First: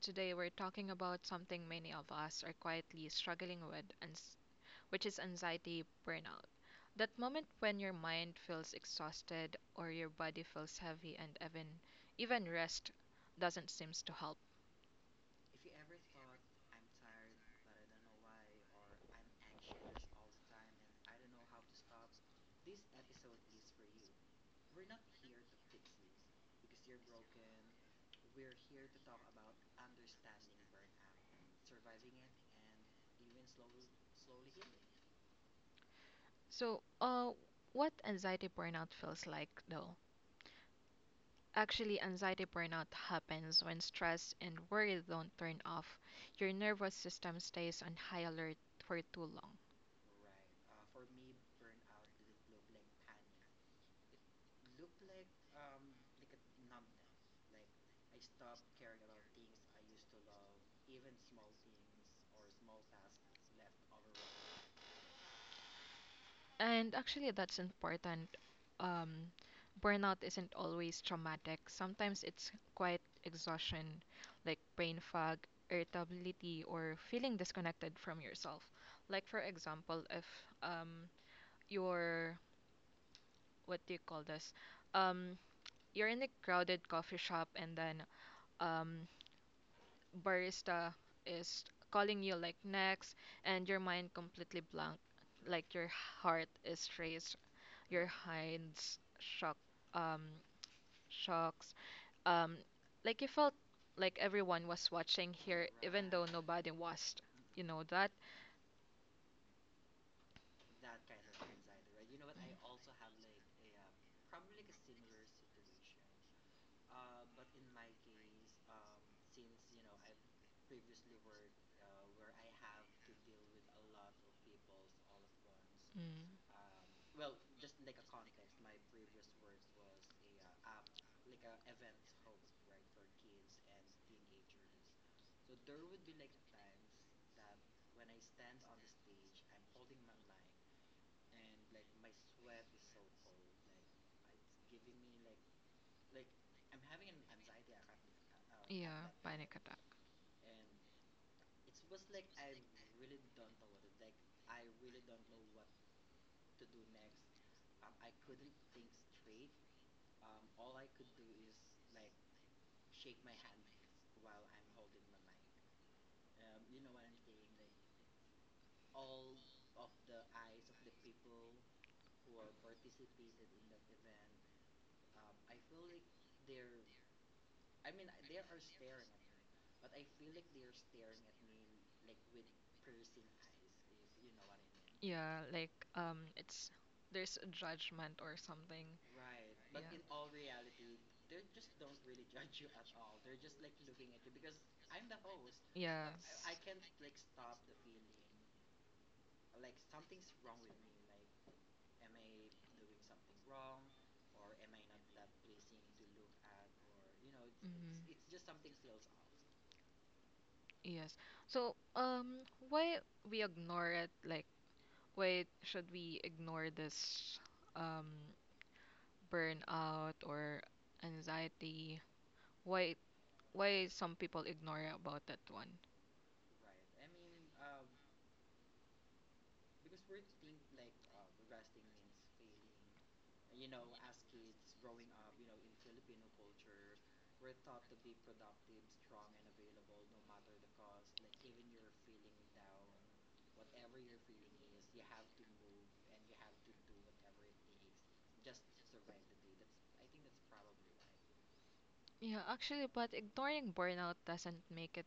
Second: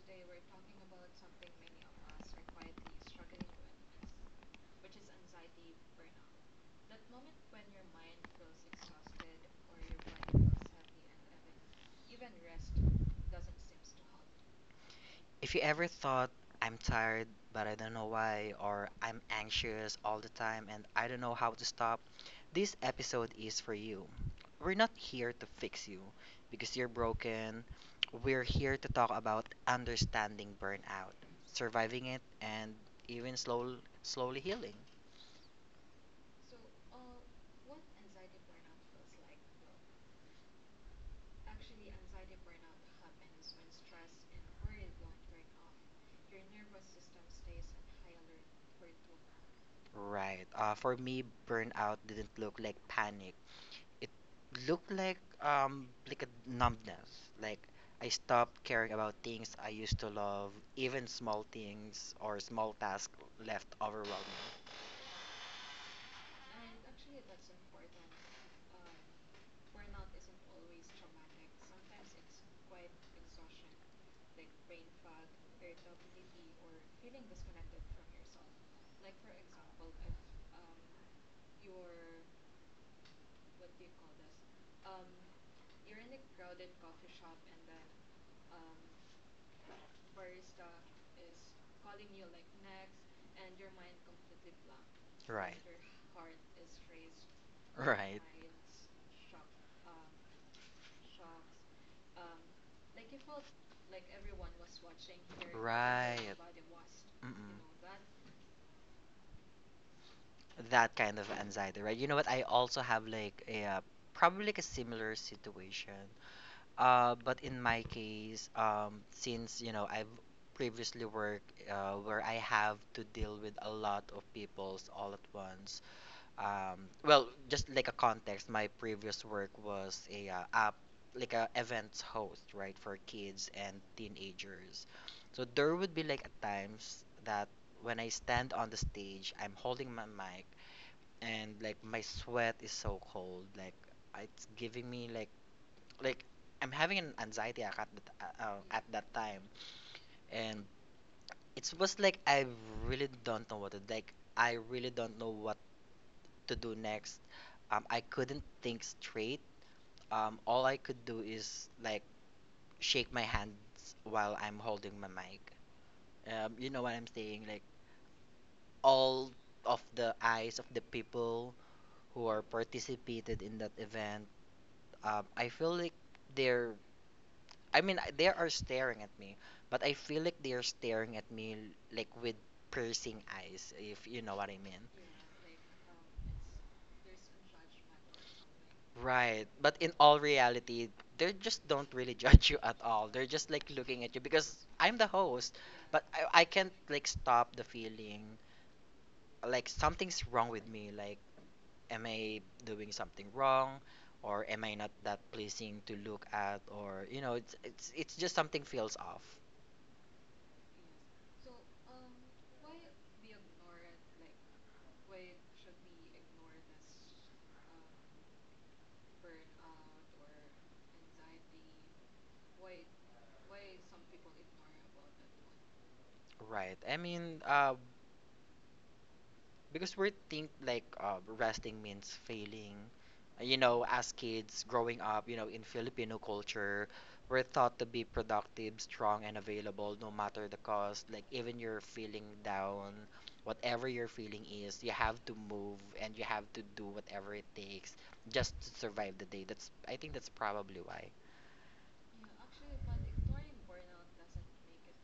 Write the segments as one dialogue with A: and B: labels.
A: Today we're talking about something many of us are quietly struggling with, which is anxiety burnout. That moment when your mind feels exhausted or your body feels heavy and even rest doesn't seems to help.
B: If you ever thought I'm tired, but I don't know why, or I'm anxious all the time and I don't know how to stop, this episode is for you. We're not here to fix you because you're broken. We're here to talk about understanding burnout, surviving it, and even slowly healing.
A: So, what anxiety burnout feels like though? Actually, anxiety burnout happens when stress and worry don't turn off. Your nervous system stays on high alert for too long.
B: Right. For me, burnout didn't look like panic. It looked like a numbness. Like I stopped caring about things I used to love, even small things or small tasks left overwhelming.
A: And actually, that's important. Um, Burnout isn't always traumatic. Sometimes it's quite exhaustion, like brain fog, irritability, or feeling disconnected from yourself. Like for example, if um you're what do you call this? Um, you're in a crowded coffee shop and then um barista is calling you like next, and your mind completely blank,
B: Right.
A: like your heart is racing, your
B: Right.
A: hinds shock um shocks, um like you felt like everyone was watching here even
B: Right.
A: though nobody was,
B: Mm-mm.
A: you know that.
B: You know, that kind of anxiety, right? You know what? I also have like a probably like a similar situation. But in my case, since I've previously worked where I have to deal with a lot of peoples all at once.
A: Mm,
B: Well, just like a context, my previous work was a app like a events host, right, for kids and teenagers. So there would be like at times that when I stand on the stage, I'm holding my mic and like my sweat is so cold, like it's giving me like I'm having an anxiety attack at
A: yeah,
B: that time,
A: panic attack.
B: and it was like I really don't know what to like. I really don't know what to do next. I couldn't think straight. All I could do is like shake my hands while I'm holding my mic. You know what I'm saying? Like all of the eyes of the people who are participated in that event. I feel like they're I mean, I- they are staring at me, but I feel like they are staring at me like with piercing eyes, if you know what I mean.
A: Yeah, like it's there's a judgment or something.
B: Right. But in all
A: Yeah,
B: reality, they just don't really judge you at all. They're just like looking at you because I'm the host, but
A: yeah,
B: I can't like
A: s-
B: stop the feeling like something's wrong with me. Like, am I doing something wrong? Or am I not that pleasing to look at? Or it's just
A: mm-hmm.
B: something feels off.
A: Yes. So, why we ignore it? Like, why should we ignore this, um, burnout or anxiety? Why, why some people ignore about that one?
B: Right. I mean, because we think like resting means failing. You know, as kids growing up, you know, in Filipino culture, we're thought to be productive, strong, and available no matter the cost. Like, even you're feeling down, whatever your feeling is, you have to move and you have to do whatever it takes just to survive the day. That's i think that's probably why.
A: Yeah, actually, but ignoring burnout doesn't make it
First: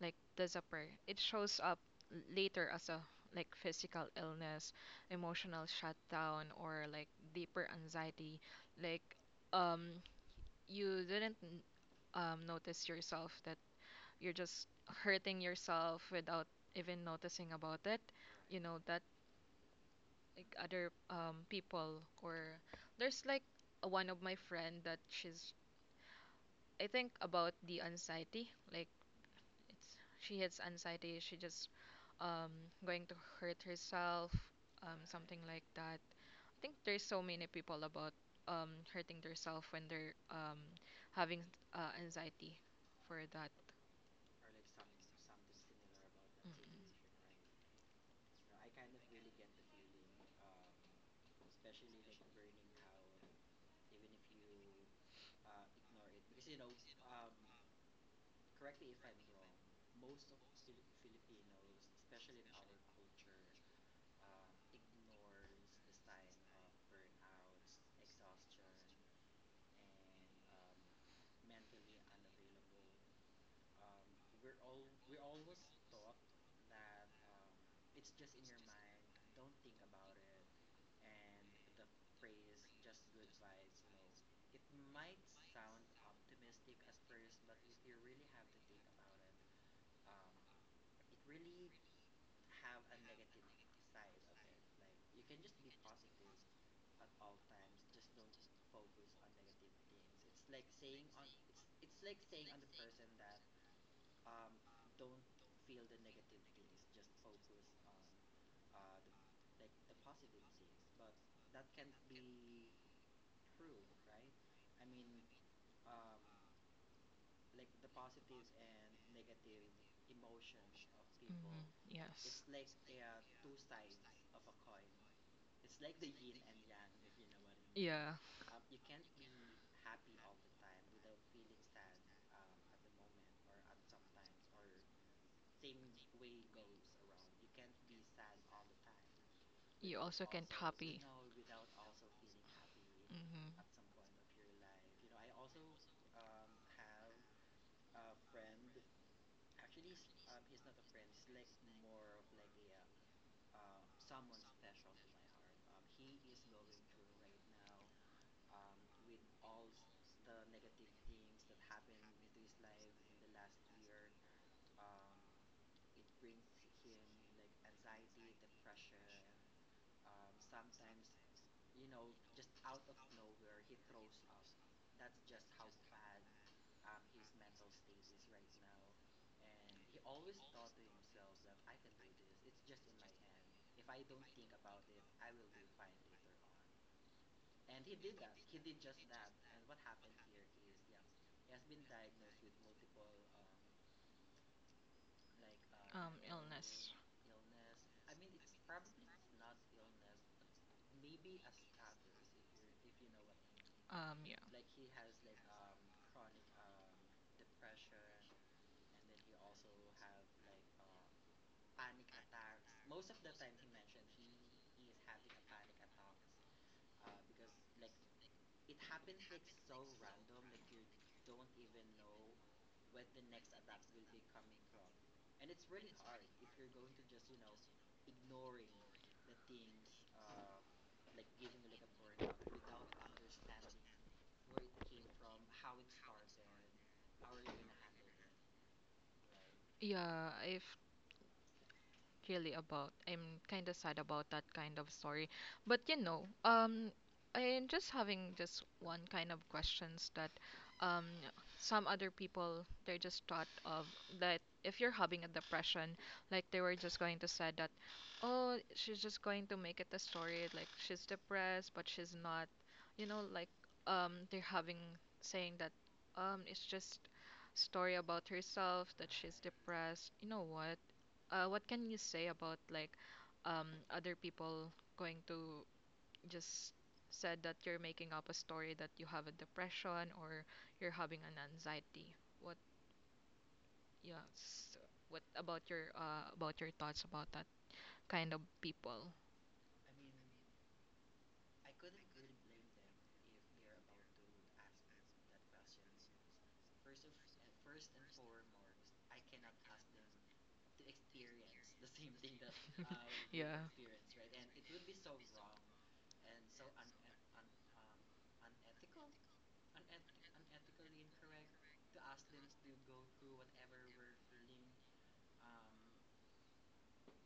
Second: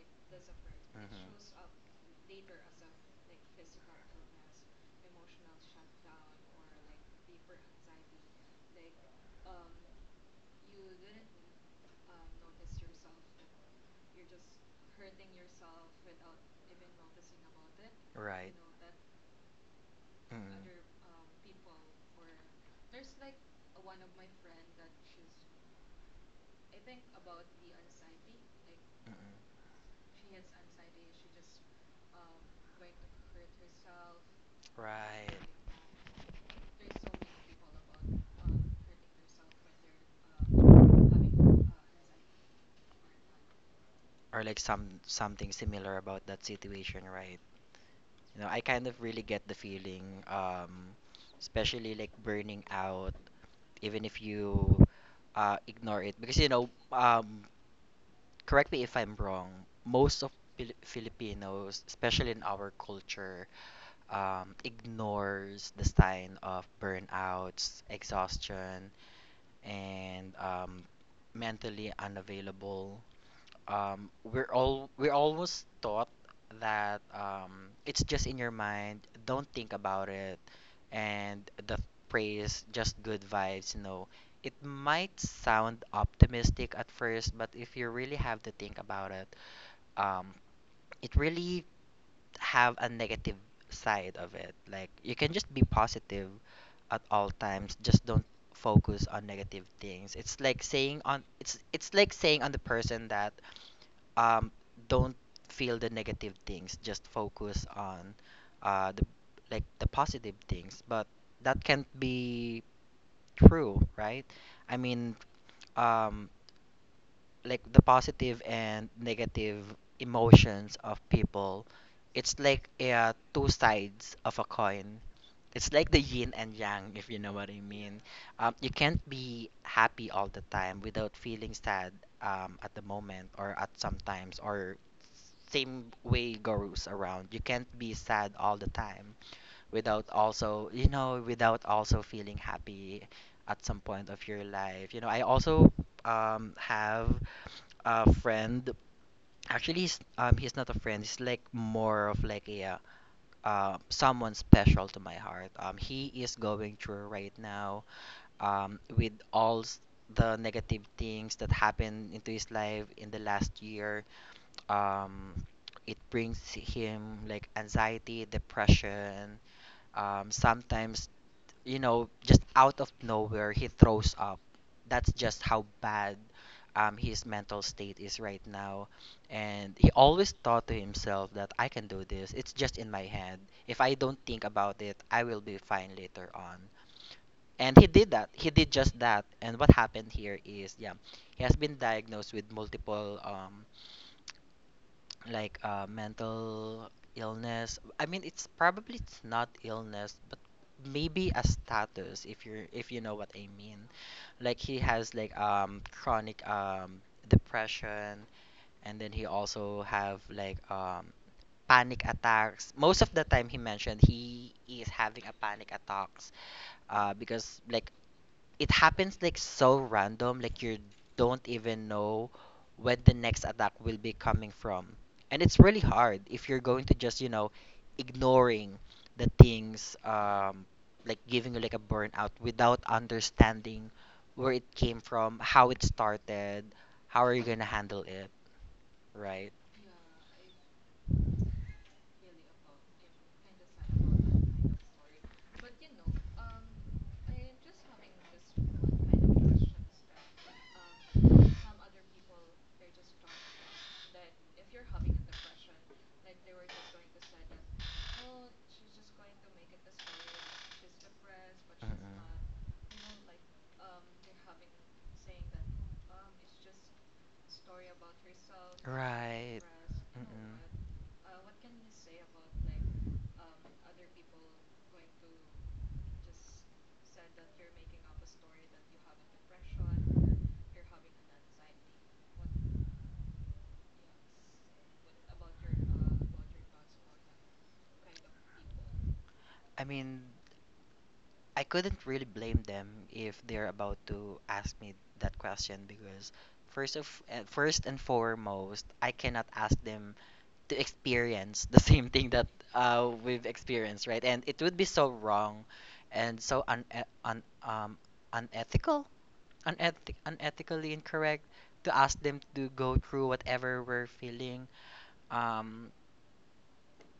A: like disappear. It
B: Mhm.
A: shows up later as a like physical illness, emotional shutdown, or like deeper anxiety, like um you didn't notice yourself that you're just hurting yourself without even noticing about it,
B: Right.
A: you know that. Like
B: Mm.
A: other people, or there's like one of my friend that she's I think about the anxiety, like
B: Like mm-mm.
A: it's she has anxiety, she just um, going to hurt herself,
B: Right.
A: something like that. I think there's so many people about hurting themselves when they're having anxiety for that.
B: Or like something similar about that
A: Mm.
B: situation, right? You know, I kind of really get the feeling, especially like burning out, even if you ignore it. Because, you know, correct me if I'm wrong, most of Filipinos, especially in our culture, ignores the sign of burnouts, exhaustion, and mentally unavailable. We're always taught that it's just in your mind. Don't think about it, and the praise just good vibes, you know. It might sound optimistic at first, but if you really have to think about it, um it really have a negative side of it. Like, you can just be positive at all times, just don't focus on negative things. It's like saying on the person that, um, don't feel the negative things, just focus on the like the positive things. But that can't be true, right? I mean, um, like the positive and negative emotions of
A: Mhm.
B: people, it's
A: Yes.
B: like two sides of a coin. It's like the yin and yang, if you know what I mean.
A: Yeah.
B: You can't be happy all the time without feeling sad, at the moment or at sometimes. Or same way goes around, you can't be sad all the time
A: You
B: without
A: also can
B: also you
A: copy.
B: know without also feeling happy at
A: Mm-hmm.
B: some point of your life. I also have a friend. Actually, he's not a friend. He's like more of like a someone special to my heart. He is going through right now, with all the negative things that happened into his life in the last year. um it brings him like anxiety, depression, sometimes. You know, just out of nowhere, he throws up. That's just how bad his mental state is right now. And he always thought to himself that I can do this. It's just in my head. If I don't think about it, I will be fine later on. And he did that. He did just that. And what happened here is, yeah, he has been diagnosed with multiple mental
A: Illness.
B: illness. I mean, it's probably it's not illness, but maybe a status, if you're if you know what I mean.
A: Yeah.
B: Like, he has like chronic depression, and then he also have like panic attacks. Most of the time, he mentioned he is having a panic attacks because like it happens like so random, like you don't even know when the next attack will be coming from, and it's really hard if you're going to just, you know, ignoring the things, like giving you like a burnout without understanding where it came from, how it started, how are you going to handle it, right?
A: Yeah. If really about. I'm kind of sad about that kind of story. But you know, I'm just having just one kind of questions that um, some other people they're just thought of that if you're having a depression, like they were just going to say that, oh, she's just going to make it a story like she's depressed, but she's not. You know, like they're having saying that it's just story about herself that she's
B: Right.
A: depressed. You know
B: Mm-mm.
A: what? What can you say about like other people going to just said that you're making up a story that you have a depression or you're having an anxiety? What yes, what about your thoughts about that kind of people?
B: I mean, I couldn't really blame them if they're about to ask me that question, because first and foremost, I cannot ask them to experience the same thing that we've
A: Yeah,
B: experienced, right? And it would be so wrong and so un, un unethical, unethically incorrect to ask them to go through whatever we're feeling. Um,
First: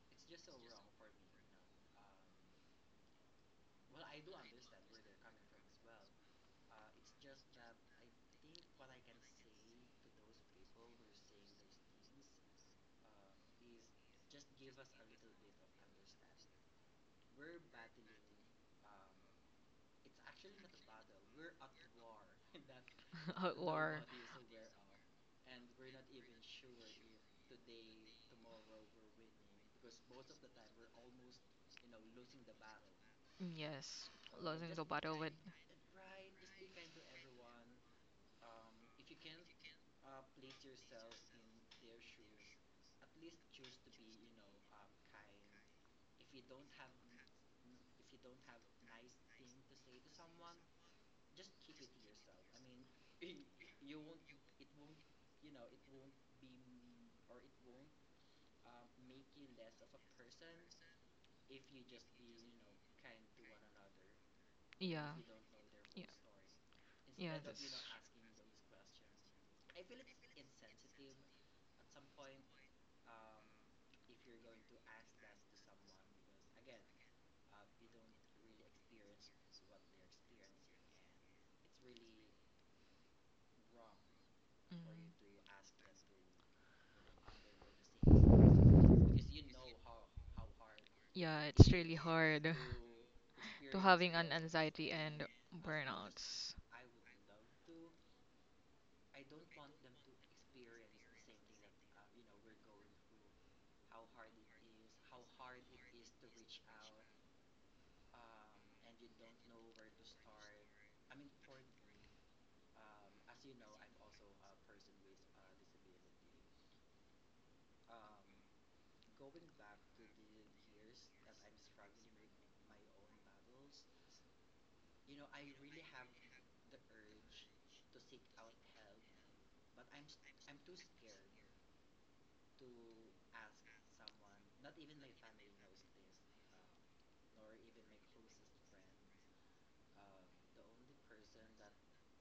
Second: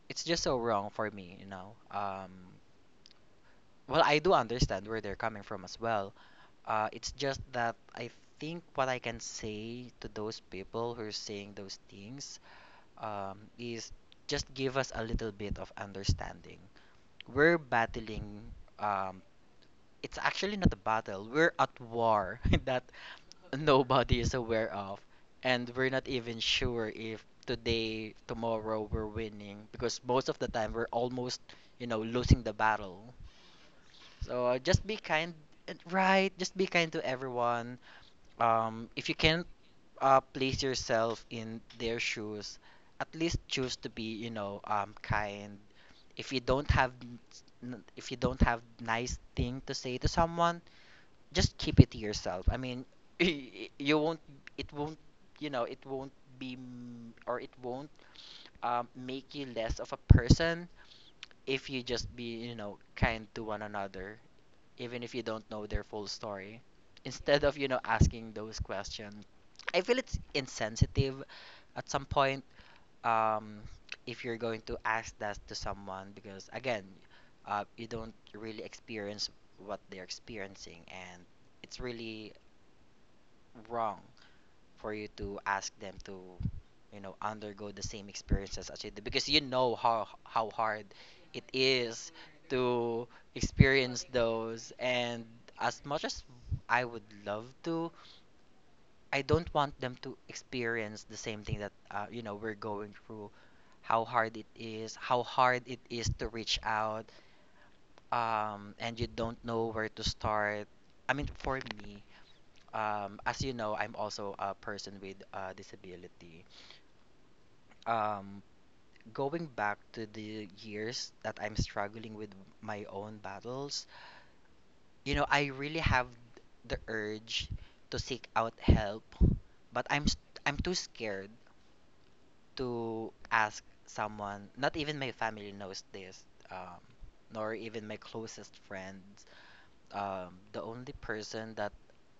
B: it's just so wrong for me. Well, I do understand where they're coming from as well. It's just that I think what I can say to those people who are saying those things, is just give us a little bit of understanding. We're battling, um, it's actually not a battle, we're at war that
A: or
B: nobody is aware of. And we're not even sure if today, tomorrow, we're winning, because most of the time we're almost, you know, losing the battle.
A: mm, yes,
B: So
A: losing the
B: just be
A: battle with
B: kind, right? Just be kind to everyone. If you can't place yourself in their shoes, at least choose to be, you know, kind. If you don't have, n- if you don't have nice thing to say to someone, just keep it to yourself. I mean, you won't, it won't, you know, it won't be, m- or it won't make you less of a person if you just be, you know, kind to one another, even
A: yeah,
B: if you don't know their
A: yeah,
B: full story,
A: yeah.
B: instead of, asking those questions. I feel it's insensitive at some point, um, if you're going to ask that to someone because, again, you don't really experience what they're experiencing, and it's really wrong for you to
A: Mm.
B: ask them to, you know, undergo the same experience, exhausted because you know how hard
A: Yeah,
B: it
A: it's really
B: is
A: hard
B: to
A: to
B: experience
A: having an
B: those.
A: anxiety
B: And
A: and
B: as much as
A: burnouts.
B: I would love to, I don't want them to experience the same thing that you know we're going through. How hard it is to reach out, and you don't know where to start. I mean, for me, as you know, I'm also a person with disability. um, Going back to the years that I'm struggling with my own battles, you know, I really have the urge to seek out help, but I'm too scared to ask someone. Not even my family knows this, um, nor even my closest friends. The only person that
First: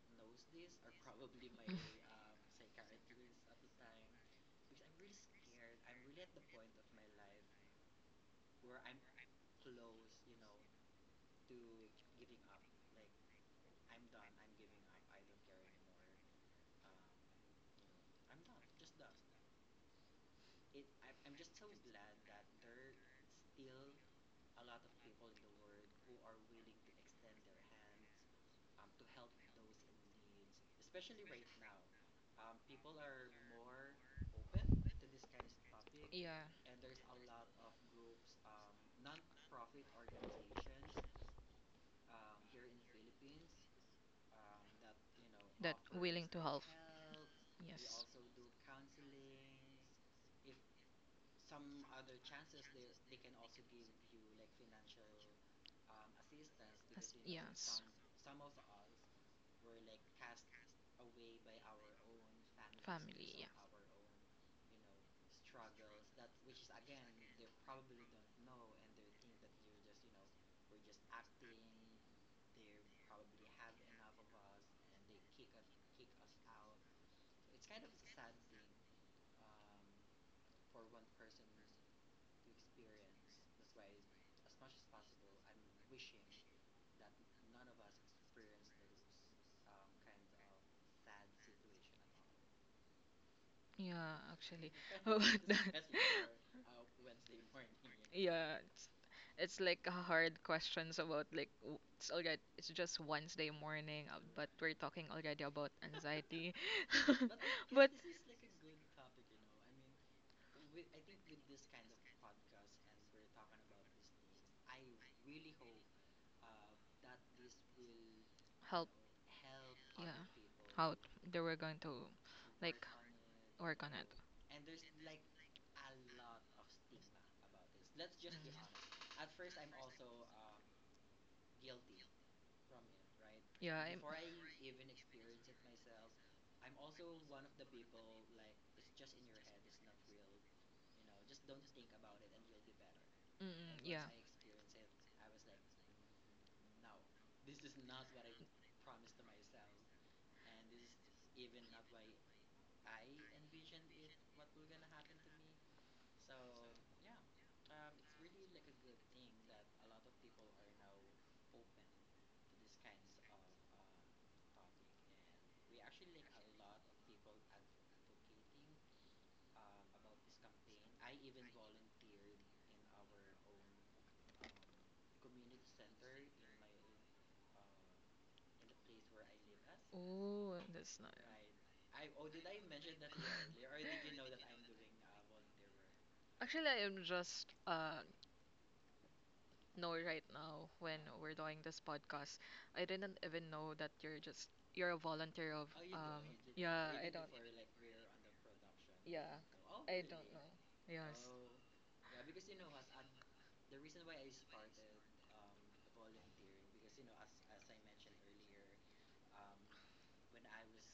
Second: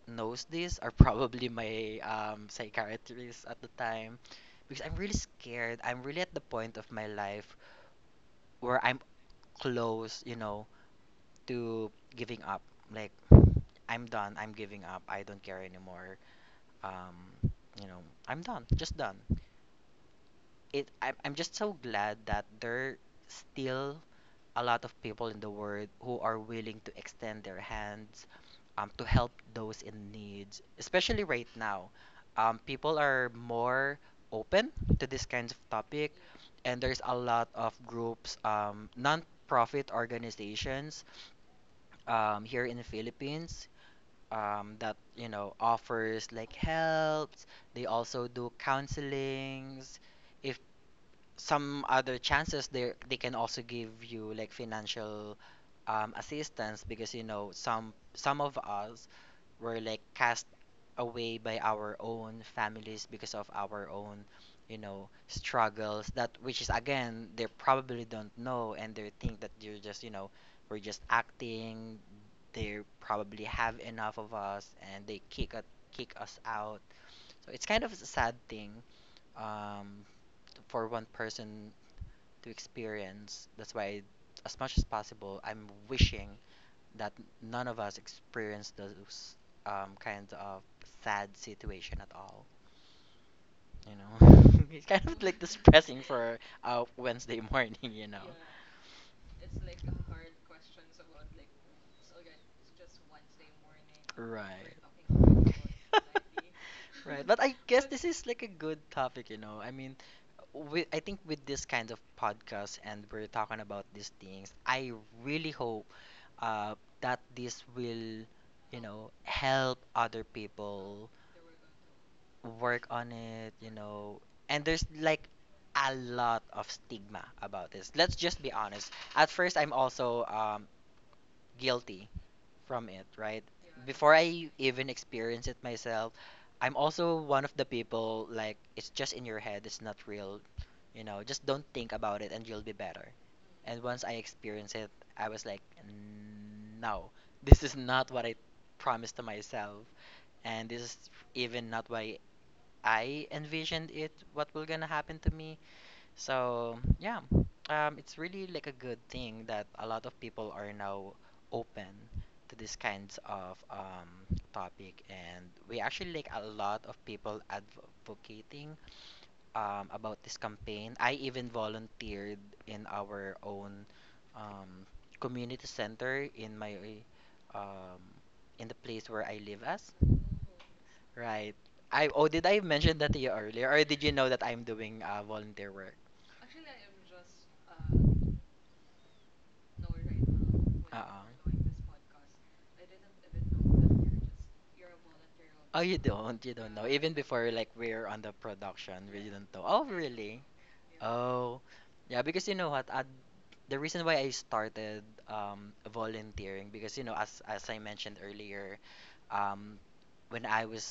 B: knows this are probably my psychiatrist at the time, because I'm really scared. I'm really at the point of my life where I'm close, you know, to giving up. Like, I'm done. I'm giving up. I don't care anymore. Um, you know, I'm done. Just done it. I'm just so glad that there still a lot of people in the world who are willing to extend their hands, to help those in needs, especially right now. People are more open to this kinds of topic,
A: Yeah,
B: and there's a lot of groups, non-profit organizations, here in the Philippines, that you know
A: that willing
B: offers
A: to
B: like
A: help.
B: helps. They
A: Yes.
B: also do counselings. If some other chances, they can also give you like financial assistance, because you know
A: Yes.
B: some of us were like cast away by our own families because
A: Family, yeah.
B: of our own, you know, struggles that which is again they probably don't know, and they think that you're just, you know, we're just acting. They probably have enough of us, and they kick us out. So it's kind of a sad thing um for one person to experience. That's why, as much as possible, I'm wishing that none of us experience those kinds of sad situation at all. You
A: Yeah,
B: know,
A: actually.
B: it's kind
A: How
B: of
A: about
B: like
A: that?
B: depressing for Wednesday morning. You know.
A: Yeah, it's like a hard questions about like it's already, it's just Wednesday morning, but we're talking
B: Right.
A: already about anxiety.
B: Right. But I guess
A: But
B: this is like a good topic, you know. I mean, we. I think with this kind of podcast, and we're talking about these things, I really hope that this will, you
A: help,
B: know, help
A: yeah,
B: other
A: how
B: people
A: they were going to like
B: work on it, you
A: work on it.
B: know. And there's like a lot of stigma about this. Let's just be honest. At first, I'm also, guilty from it, right?
A: Yeah, I'm,
B: Before I even experience it myself, I'm also one of the people like it's just in your head, it's not real. You know, just don't think about it, and you'll be better.
A: mm,
B: And once
A: yeah.
B: I experienced it, I was like, no, this is not what I promised to myself. And this is even not what I envisioned it, what will gonna happen to me. So yeah, it's really like a good thing that a lot of people are now open to these kinds of topic, and we actually like a lot of people advocating about this campaign. I even volunteered in our own um, community center, in my um, in the place where I live as.
A: Oh, that's not.
B: Right. I, oh, did I mention that to you earlier, or did you know that I'm doing volunteer work?
A: Actually, I'm just know right now when
B: Oo.
A: we're doing this podcast. I didn't even know that you're a volunteer of
B: Oh, you
A: um
B: don't. You don't
A: yeah,
B: know.
A: I
B: Even
A: don't,
B: before, like, we're on the production, we
A: yeah.
B: did not know. Oh,
A: I don't
B: really?
A: know. Yes.
B: Oh, yeah, because you know what? I, the reason why I started volunteering, because you know, as I mentioned earlier, um, when I was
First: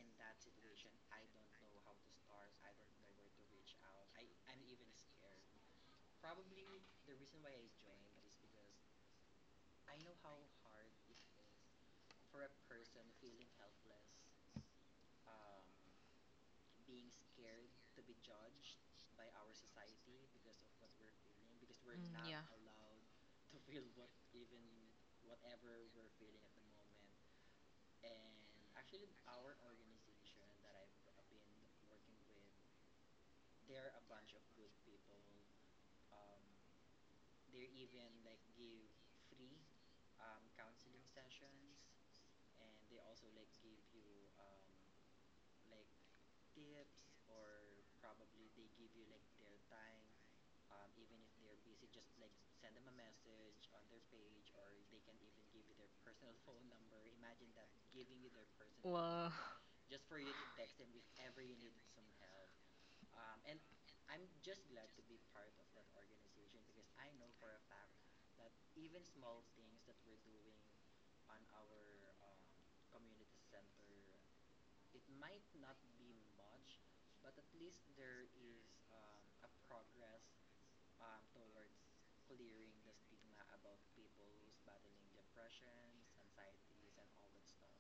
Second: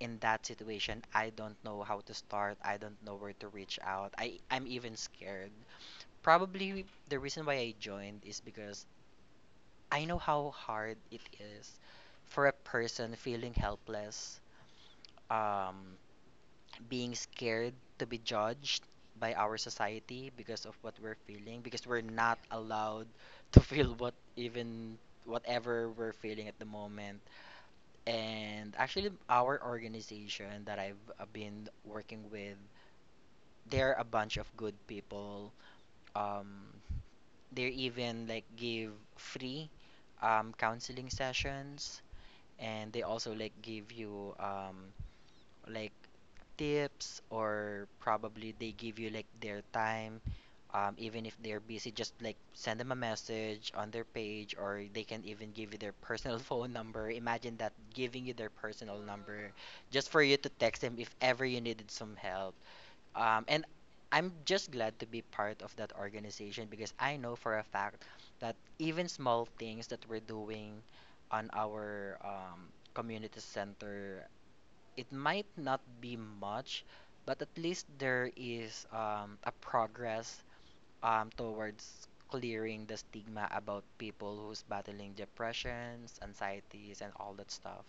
B: in that situation, I don't know how to start. I don't know where to reach out. I'm even scared. Probably the reason why I joined is because I know how hard it is for a person feeling helpless, um, being scared to be judged by our society because of what we're feeling, because we're
A: Mm,
B: not
A: yeah.
B: allowed to feel what even whatever we're feeling at the moment. And actually, our organization that I've been working with, they're a bunch of good people. Um, They even like give free counseling sessions, and they also like give you like tips, or probably they give you like their time, even if they're busy. Just like send them a message on their page, or they can even give you their personal phone number. Imagine that giving you their personal
A: Wow.
B: number just for you to text them if ever you needed some help. And I'm just glad to be part of that organization because I know for a fact that even small things that we're doing on our community center, it might not be much, but at least there is, a progress towards clearing the stigma about people who's battling depressions, anxieties, and all that stuff.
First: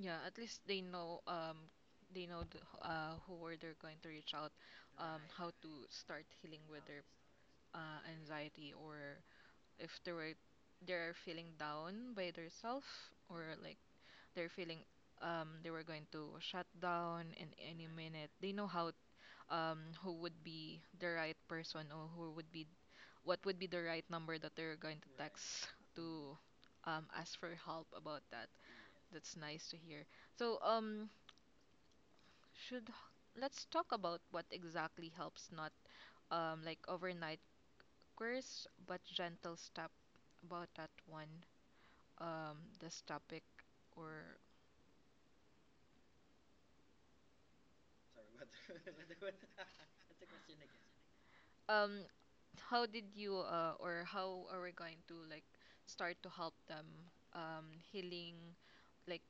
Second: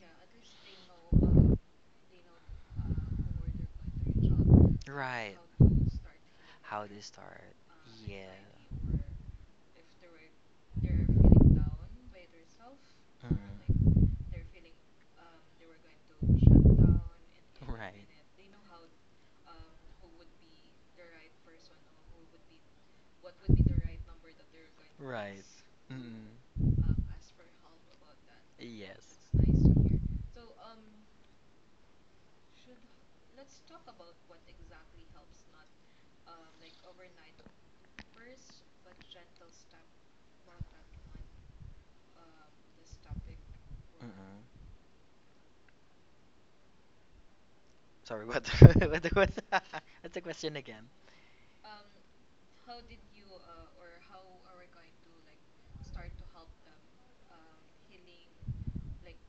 A: Yeah, at least they know the, who were they're going to reach out
B: Right.
A: how to start healing with
B: How they
A: their
B: start. Yes.
A: anxiety, or if they were they're feeling down by themselves, or like they're feeling they were going to shut down in any minute. They know how who would be the right person, or who would be what would be the right number that they're going to text
B: To.
A: to
B: Mm.
A: ask for help about that. That's nice to
B: Yes.
A: hear. So should let's talk about what exactly helps, not like overnight course but gentle step about that one, this topic, or
B: Mm-mm. Sorry, what what the- what what's the question again?
A: um how did you or how are we going to like start to help them healing, like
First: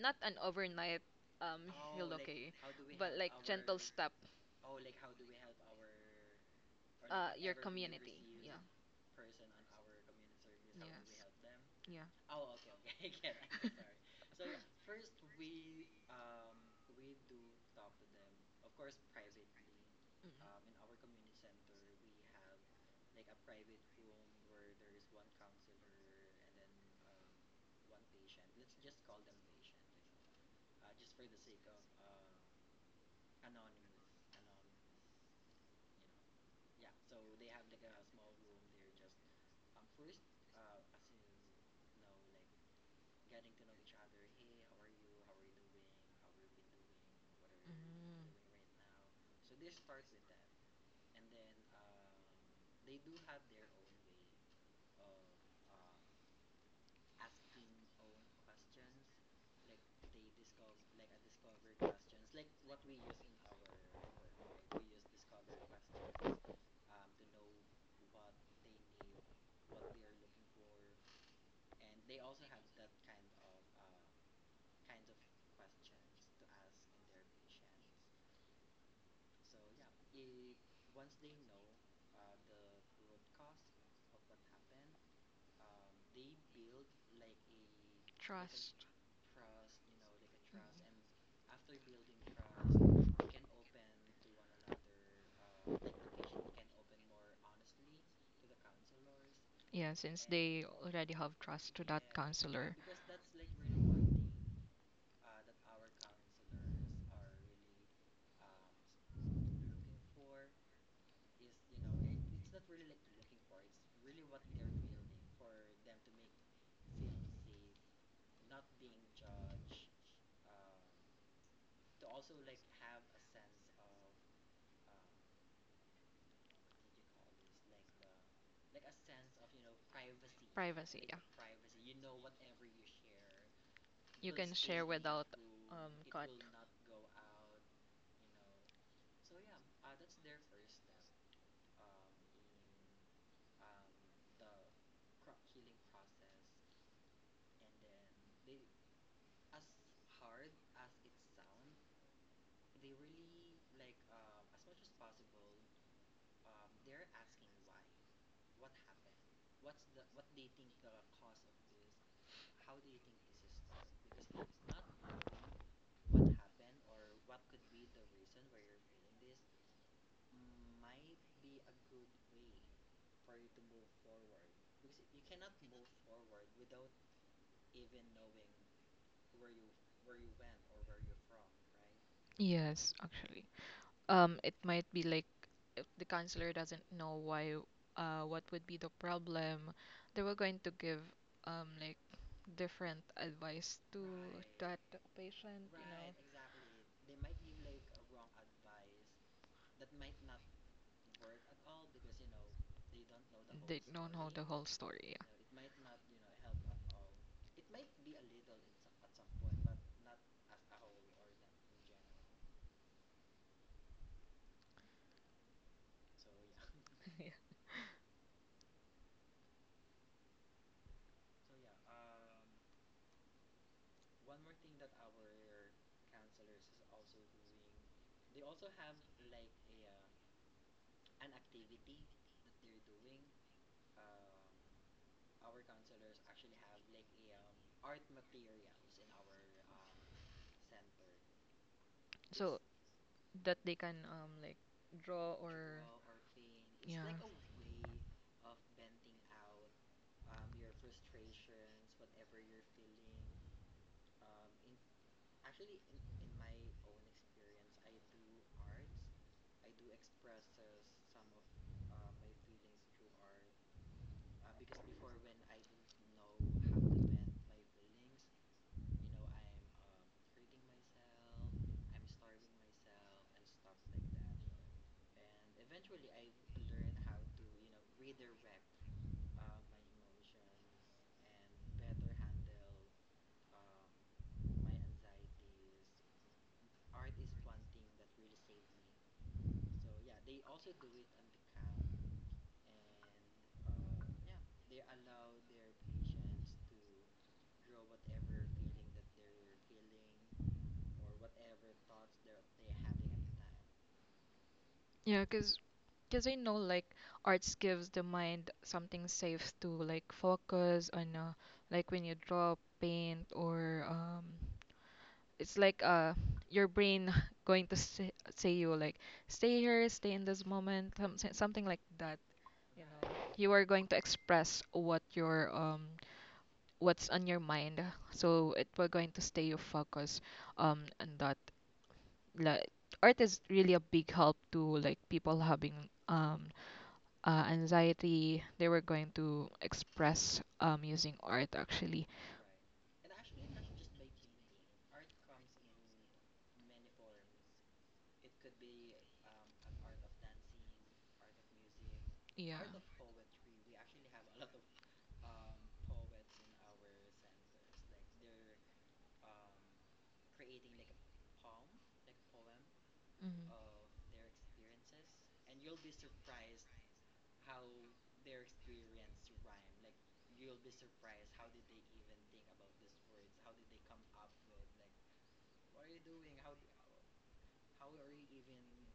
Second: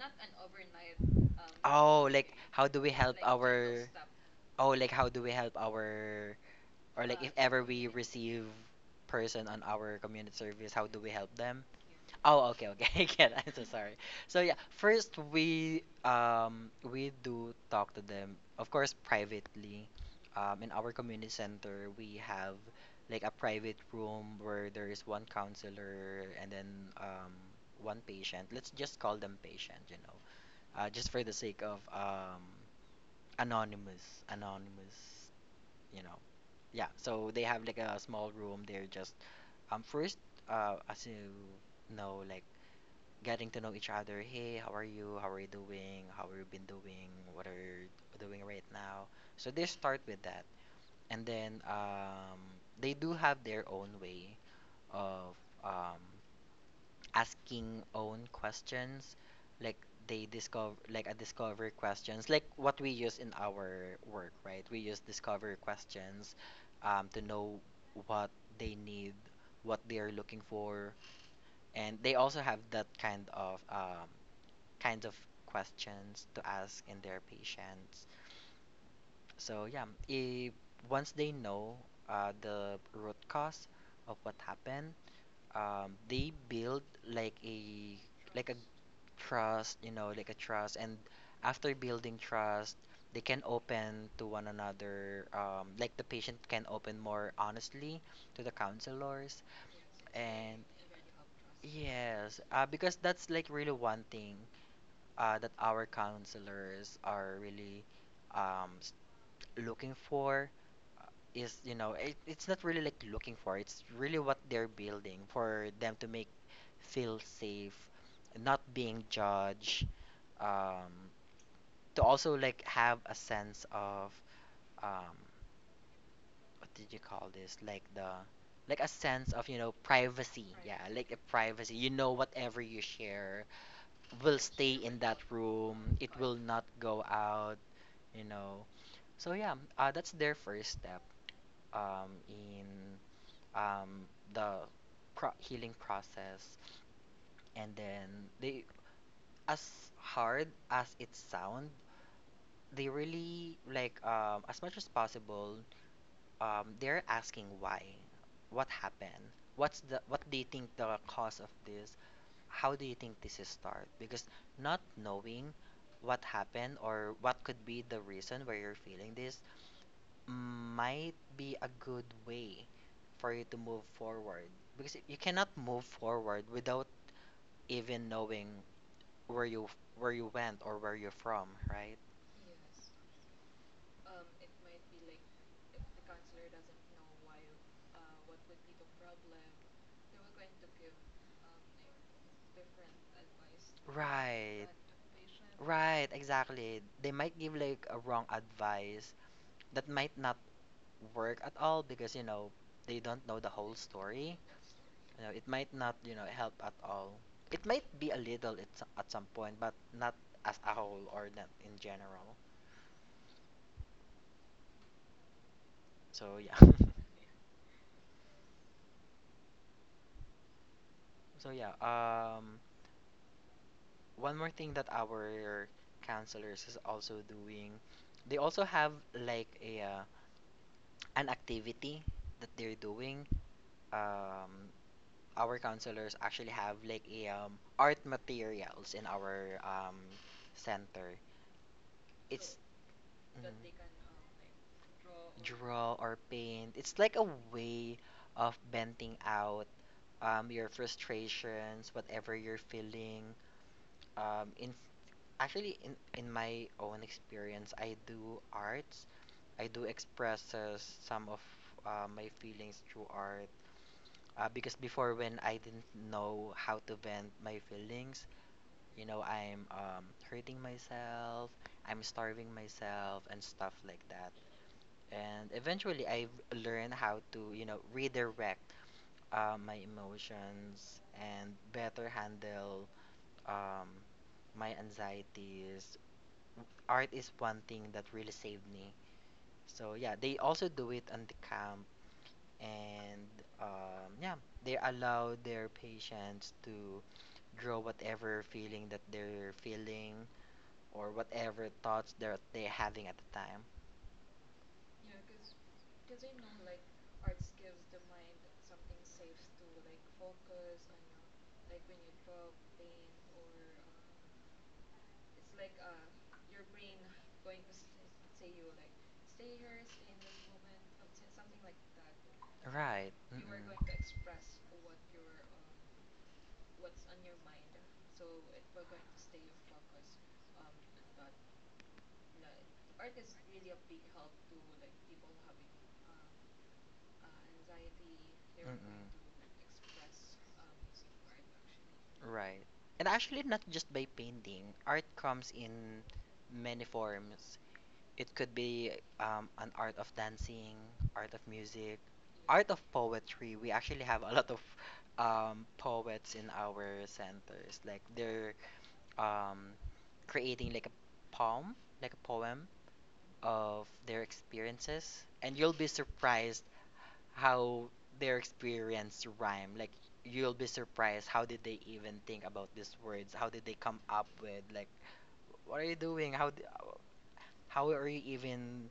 A: not an overnight um
B: Oh,
A: heal
B: like
A: okay
B: how do we
A: but
B: help
A: like gentle
B: our
A: step
B: Oh, like how do we help our, or like if
A: your
B: ever we
A: community,
B: receive
A: yeah,
B: person on our community service, how do we help them?
A: yes,
B: Oh, okay, okay.
A: yeah,
B: Again, I'm so
A: mm.
B: sorry. So yeah, first we, we do talk to them, of course, privately. In our community center, we have like a private room where there is one counselor and then um one patient. Let's just call them patient, you know, just for the sake of anonymous, anonymous, you know. Yeah. So they have like a small room. They're just, first, as you know, like, getting to know each other. Hey, how are you? How are you doing? How have you been doing? What are you
A: Mm.
B: doing right now? So they start with that, and then, they do have their own way of um, asking own questions, like they discover like a discover questions, like what we use in our work, right? We use discover questions to know what they need, what they are looking for, and they also have that kind of kinds of questions to ask in their patients. So yeah, if once they know the root cause of what happened, they build like a like a
A: Trust,
B: trust, you know, like a trust, and after building trust, they can open to one another. Like, the patient can open more honestly to the counselors,
A: yeah, since
B: and
A: they already have trust to that
B: yes,
A: counselor.
B: because that's like really one thing that our counselors are really um, s- looking for, uh, is you know it's not really like looking for, it's really what they're building for them to make feel safe, not being judged, um, to also like have a sense of, um, what did you call this, like the, like a sense of, you know, privacy, yeah,
A: Privacy,
B: like a
A: yeah,
B: privacy, you know, whatever you share
A: you
B: will
A: can
B: stay
A: share
B: in that
A: without
B: room, it
A: cut.
B: will not go out, you know. So yeah, that's their first step in um, the healing process. And then they, as hard as it sound, they really like, as much as possible. They're asking why, what happened, what do you think the cause of this? How do you think this is start? Because not knowing what happened or what could be the reason why you're feeling this might be a good way for you to move forward, because you cannot move forward without even knowing where you where you went or where you're from, right?
A: Yes, actually it might be like if the counselor doesn't know why what would be the problem, they were going to give like different advice to
B: Right.
A: that patient, you
B: Right,
A: know
B: exactly. They might give like a wrong advice that might not work at all because you know they don't know the whole
A: they don't know
B: story.
A: the whole story.
B: You know, it might not, you know, help at all. It might be a little at at some point, but not as a whole or not in general. So yeah.
A: Yeah.
B: So yeah. One more thing that our counselors is also doing, they also have like a an activity that they're doing. Um, our counselors actually have like a art materials in our center.
A: So
B: It's.
A: that
B: Mhm.
A: they can like draw or
B: Draw or paint.
A: yeah.
B: It's like a way of venting out your frustrations, whatever you're feeling. In actually, in my own experience, I do arts. I do expresses some of my feelings through art. Because before, when I didn't know how to vent my feelings, you know, I'm hurting myself, I'm starving myself, and stuff like that. And eventually I learned how to, you know, redirect my emotions and better handle um, my anxieties. Art is one thing that really saved me. So yeah, they also do it on the camp. And yeah, they allow their patients to draw whatever feeling that they're feeling, or whatever thoughts they're having at the time.
A: Yeah, because I know like arts gives the mind something safe to like focus on like when you draw, paint, or it's like your brain going to say, say you like stay here, stay in this moment, something like that. You know,
B: Right.
A: you are going to express what your what's on your mind, so it will going to stay you focus on that. Like, art is really a big help to like people having um anxiety they were going to express using art actually.
B: Right. And actually, not just by painting, art comes in many forms. It could be an art of dancing, art of music,
A: Yeah.
B: art of poetry. We actually have a lot of poets in our centers. Like they're um, creating like a poem,
A: Mhm.
B: of their experiences, and you'll be surprised how their experience rhyme. Like, you'll be surprised how did they even think about these words? How did they come up with, like, what are you doing? How are you even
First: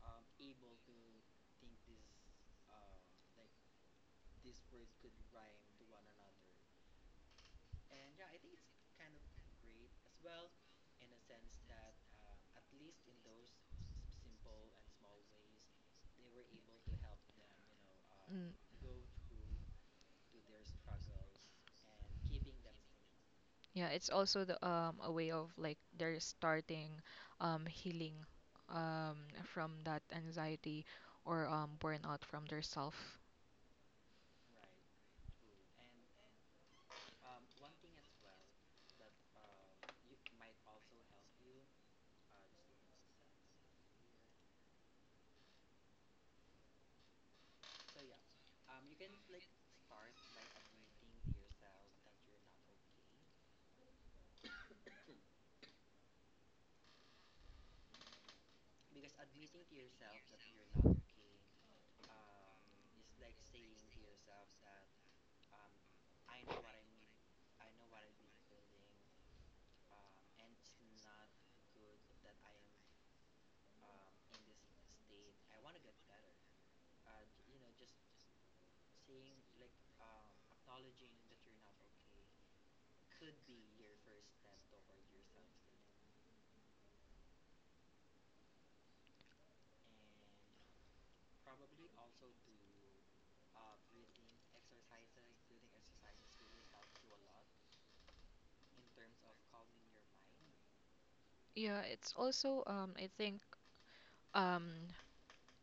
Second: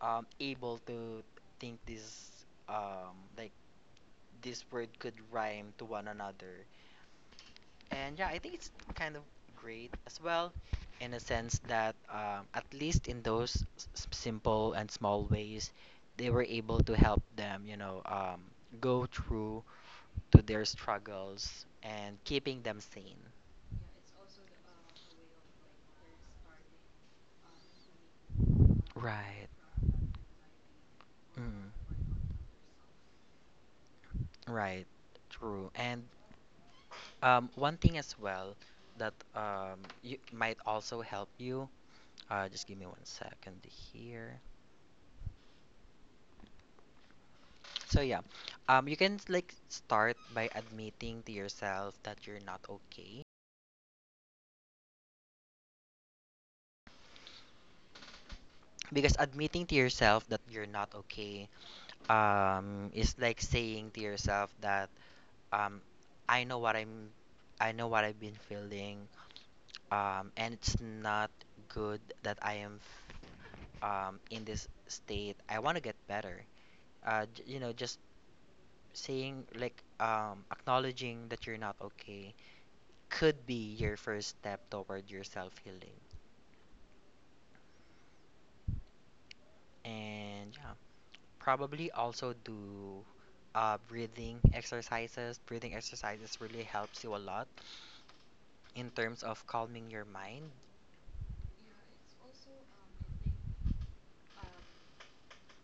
B: able to think this, like this word could rhyme to one another? And yeah, I think it's kind of great as well in a sense that at least in those simple and small ways, they were able to help them, you know,
A: Mm,
B: go through to their struggles and keeping them sane.
A: yeah, it's also the a way of like they're starting healing um
B: Right.
A: from that anxiety or
B: Mm.
A: burnout from their self.
B: Right. True. And one thing as well that you might also help you. Just give me one second here. So yeah, you can like start by admitting to yourself that you're not okay. Because admitting to yourself that you're not okay, is like saying to yourself that um, I know what I know what I've been feeling, and it's not good that I am in this state. I want to get better. You know, just saying, like, acknowledging that you're not okay could be your first step toward your self healing. And yeah, probably also do breathing exercises. Breathing exercises really helps you a lot in terms of calming your mind.
A: Yeah, it's also I think um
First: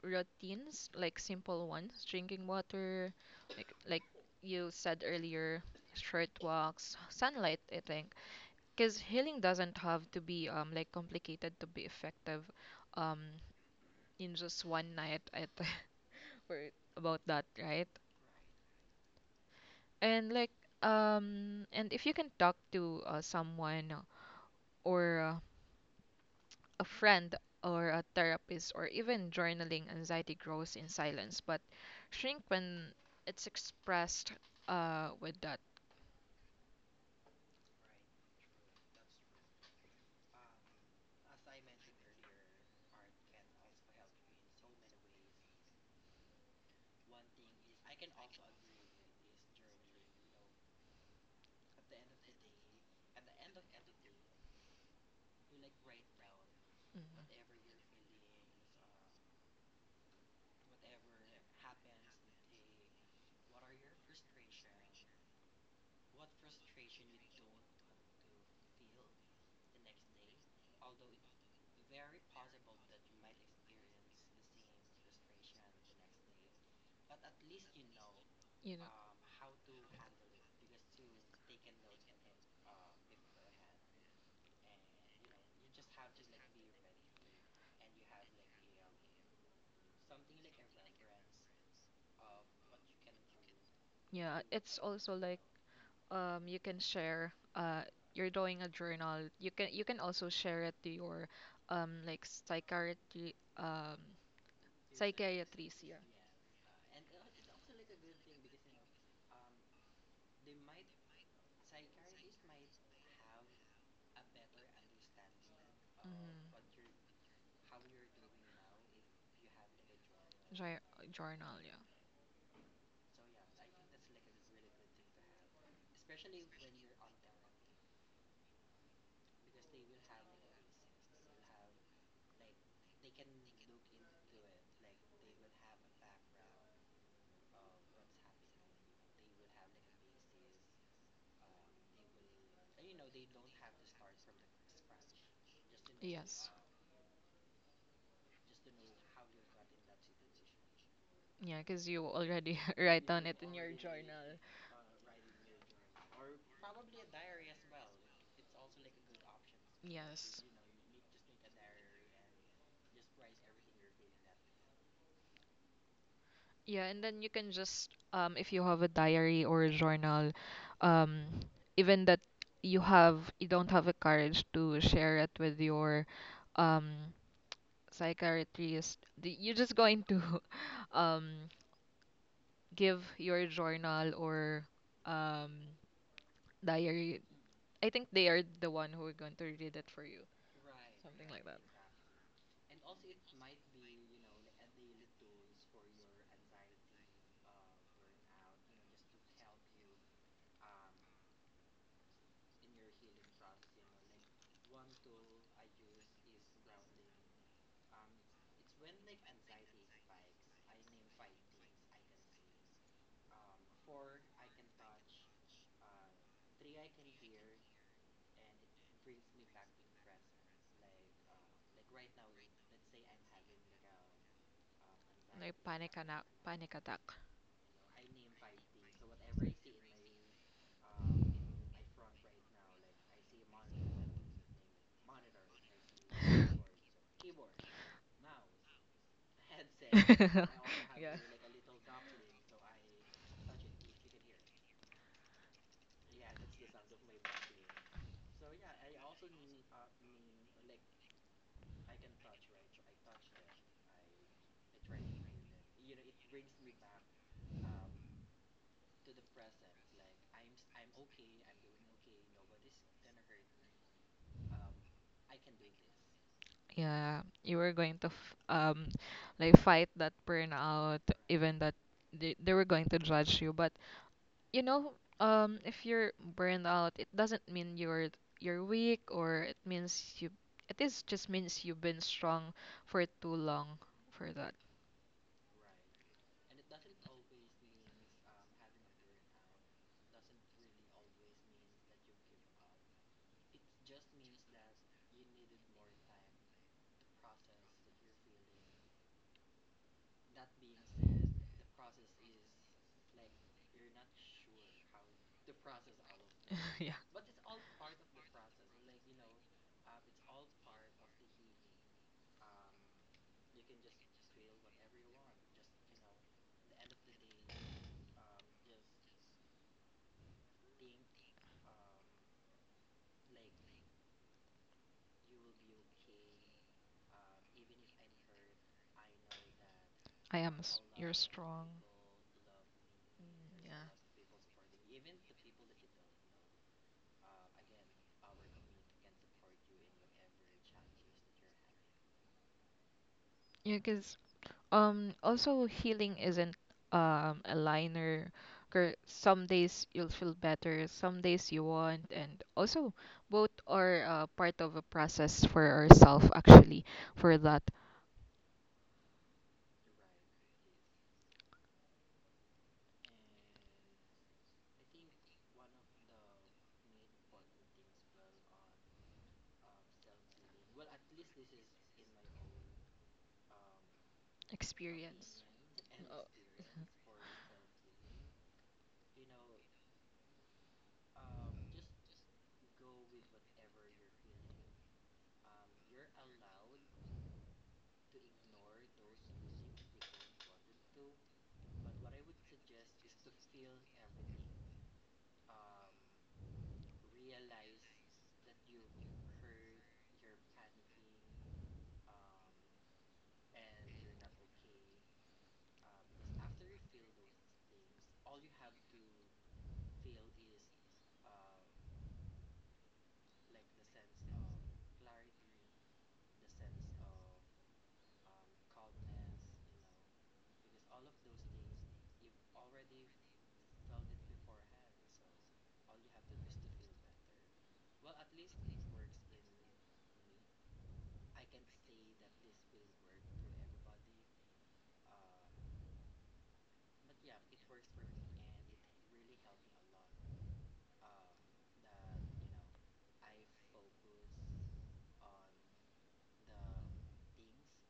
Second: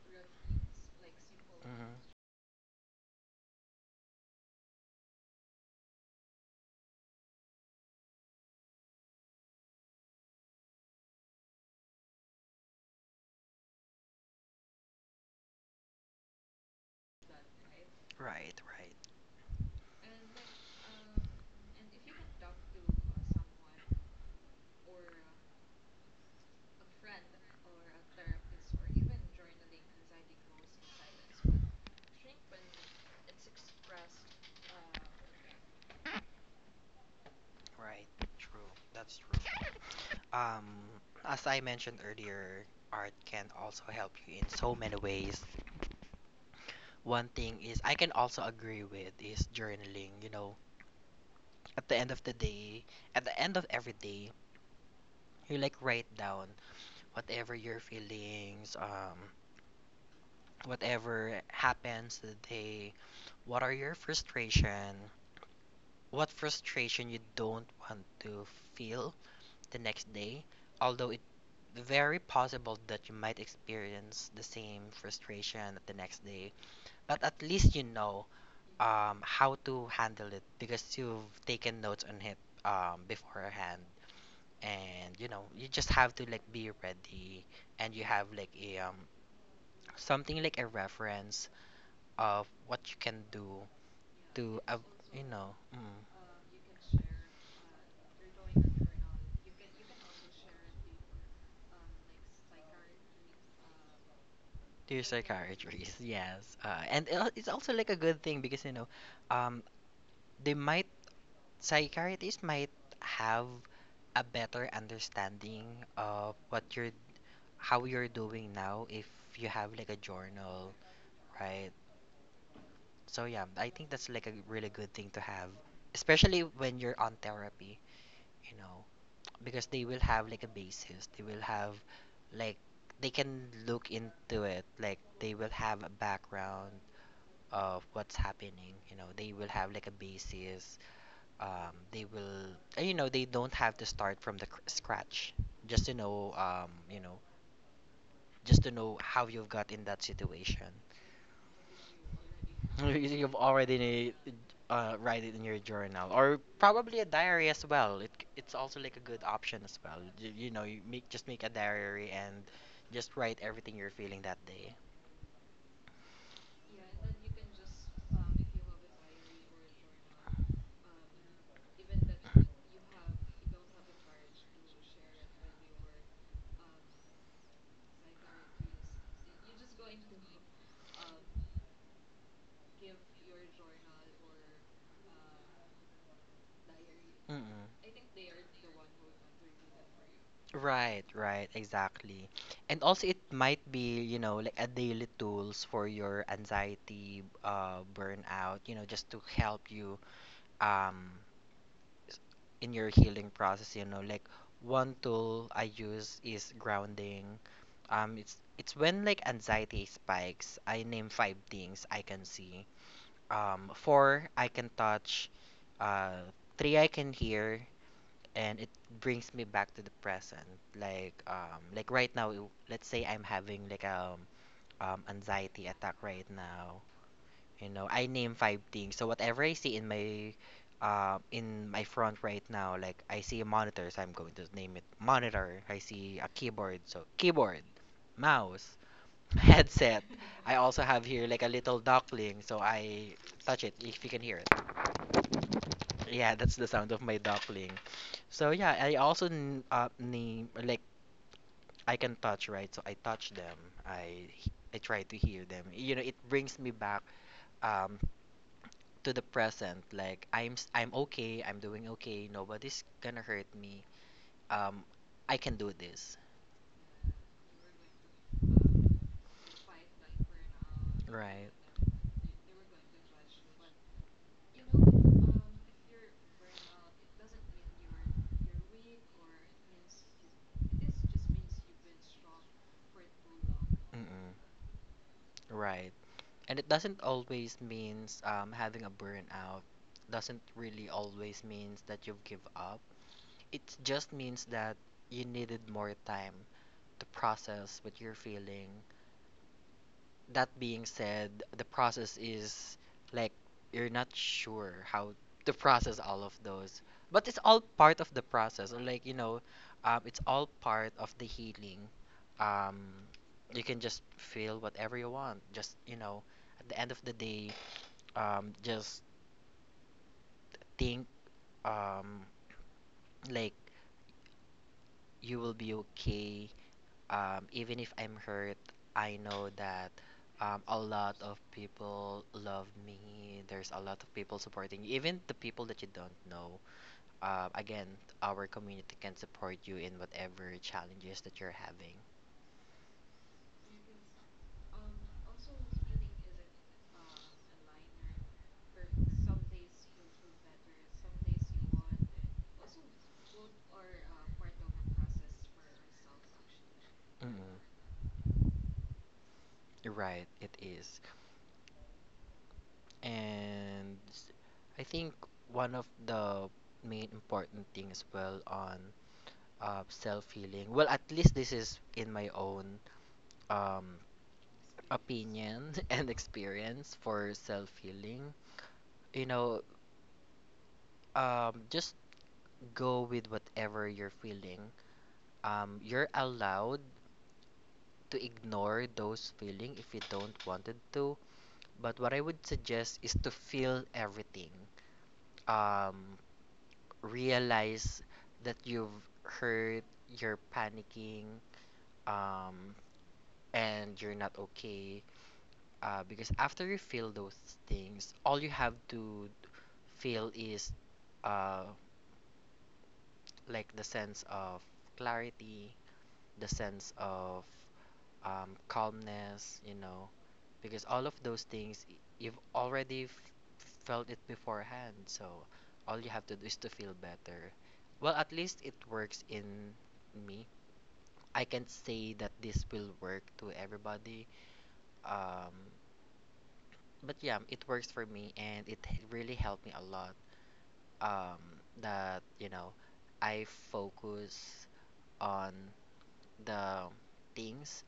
A: routines like simple ones,
B: Hmm.
A: drinking water, like you said earlier, short walks, sunlight, I think because healing doesn't have to be like complicated to be effective um in just one night at word about that right.
B: Right, right,
A: And like and if you can talk to someone or a friend or a therapist or even journaling, anxiety grows in silence but shrink when it's expressed with that.
B: right. True. That's true. Um, as I mentioned earlier, art can also help you in so many ways. One thing is I can also agree with is journaling. At the end of the day, at the end of every day, you like write down
A: Mhm.
B: whatever your feelings, whatever happens today, what are your frustration, what frustration you don't want to feel the next day, although it very possible that you might experience the same frustration the next day, but at least
A: You know,
B: how to handle it because you've taken notes on it beforehand. And you just have to like be ready, and you have like a something like a reference of what you can do
A: yeah,
B: to
A: it's
B: uh,
A: also
B: you
A: like
B: know mm,
A: you can share you're doing a journal, you can also share it to your like psychiatry
B: to your
A: psychiatrist
B: psychiatrist.
A: yeah
B: Yes, and it's also like a good thing because um they might, psychiatrists might have a better understanding of
A: mm-hmm.
B: what you're how you're doing now if you have like a journal.
A: Journal, yeah,
B: Right. So yeah, I think that's like a really good thing to have, especially when you're on therapy, you know, because they will have like a basis. They will have, like, they can look into it. Like they will have a background of what's happening. They will have like a basis. They will, they don't have to start from scratch just to
A: yes,
B: know how you've got in that situation.
A: yeah, because you already write down it
B: You've
A: in your
B: already,
A: journal.
B: write it in your journal or probably a diary as well. It's also like a good option as well. You,
A: Yes.
B: you know, you make just make a diary and just write everything you're feeling that day.
A: Yeah, and then you can just if you have a diary or a journal, um even that you have you don't have the courage to share it with your um psychiatrist, you're just going to um give your journal or um diary.
B: Mm-mm.
A: I think they are the one who are going to read it for you.
B: Right,
A: Something like
B: right,
A: that.
B: exactly. And also it might be, you know, like a daily tools for your anxiety, burnout, just to help you um s- in your healing process, like one tool I use is grounding. It's when like anxiety spikes, I name five things I can see. Four I can touch, uh, three I can hear, and it brings me back to the present. Like like right now. Let's say I'm having like
A: Like
B: anxiety
A: panic
B: attack
A: attack,
B: right
A: panic
B: now.
A: attack.
B: I name five things, so whatever I see in my front right now, like I see a monitor, so I'm going to name it monitor. I see a keyboard, so keyboard, mouse, headset. I also have
A: Yeah.
B: here like a little duckling, so I touch it. If you can hear it, yeah, that's the sound of my duckling. So yeah, I also name like I can touch, right? So I touch them. I h- I try to hear them. You know, it brings me back um to the present. Like I'm okay. I'm doing okay. Nobody's gonna hurt me. Um, I can do this.
A: Yeah, you were going to f like fight that burnout,
B: Right.
A: even that they were going to judge you. But you know, if you're burned out, it doesn't mean you're weak, or it means you. It is just means you've been strong for too long
B: Mm-mm.
A: for that.
B: Right. And it doesn't always means, having a burnout. Doesn't really always means that you've give up. It just means that you needed more time to process what you're feeling. That being said, the process is, like, you're not sure how to process all of those,
A: Yeah,
B: but it's all part of the process. Or like it's all part of the healing. Um, you can just feel whatever you want. Just at the end of the day, just think, um, like you will be okay. Even if I'm hurt, I know that,
A: I am.
B: a
A: You're
B: lot of
A: strong.
B: people love me.
A: Mm,
B: There's a
A: yeah.
B: lot of people supporting you, even the people that you don't know. Again, our community can support you in whatever challenges that you're having.
A: Yeah, 'cause um, also, healing isn't a liner. 'Cause some days you'll feel better, some days you won't, and also both are part of a process for ourselves, actually, for that
B: Right, it is. And I think one of the main important thing as well on, self healing. Well, at least this is in my own, um,
A: experience.
B: opinion, and
A: Uh,
B: experience for self healing. You know, just go with whatever you're feeling. You're allowed to ignore those feeling if you don't wanted to. But what I would suggest is to feel everything. Um, realize that you've hurt, you're panicking, um, and you're not okay. Because after you feel those things, all you have to feel is, uh, like the sense of clarity, the sense of, calmness, you know, because all of those things you've already felt it beforehand. So all you have to do is to feel better. Well, at least it works in me. I can't say that this will work to everybody. Um, but yeah, it works for me and it really helped me a lot. Um, that you know, I focus on the things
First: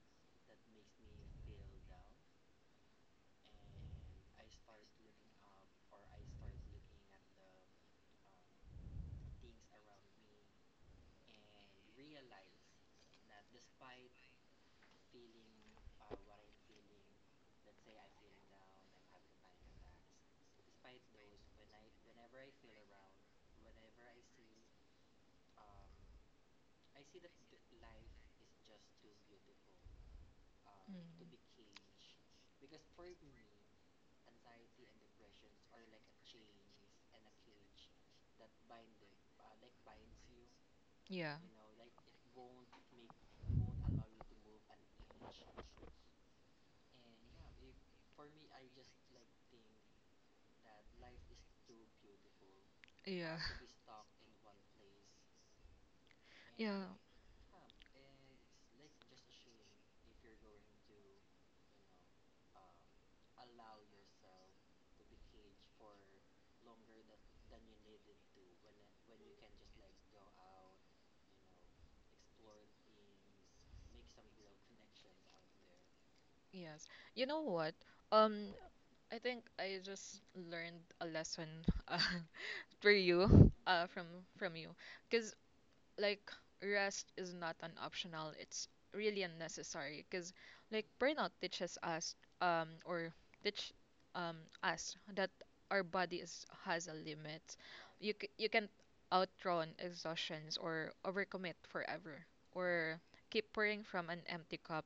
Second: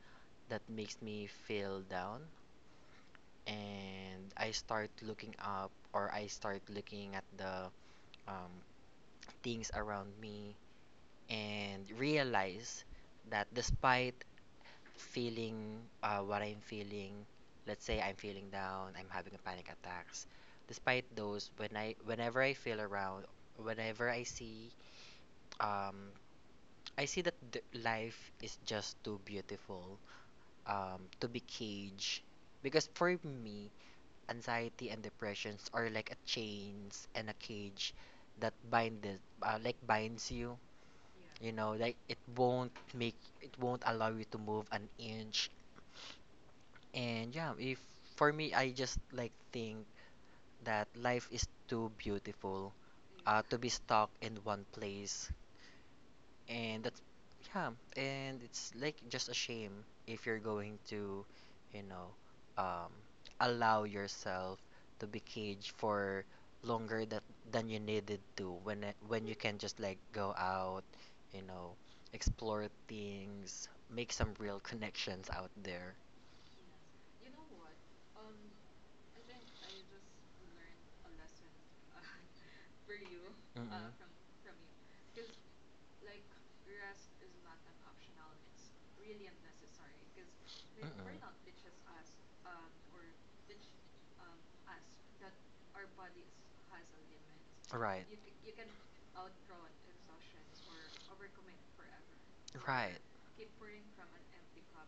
B: that makes me feel down, and I start looking up, or I start looking at the, um, things around me and realize that despite feeling, what I'm feeling. Let's say I'm feeling down, I'm having a panic attacks. Despite those, when I, whenever I feel around, whenever um, I see that life is just too beautiful, to be caged. Because for me, anxiety and depressions are like a chains and a cage that bind it, like binds you.
A: yeah,
B: You know, like it won't allow you to move an inch. And yeah, if for me, I just like think that life is too beautiful,
A: yeah.
B: to be stuck in one place. And
A: Yeah,
B: that's, yeah, and it's like just a shame if you're going to, you know, um, allow yourself to be caged for longer that than you needed to, when when you can just like go out, you know, explore things, make some real connections out there.
A: yes. You know what? Um, I think I just learned a lesson uh, for you
B: Mm.
A: from you because like rest is not an optional, it's really unnecessary because like burnout teaches us or teach um us that our body is, has a limit. You you can outrun exhaustions or overcommit forever or keep pouring from an empty cup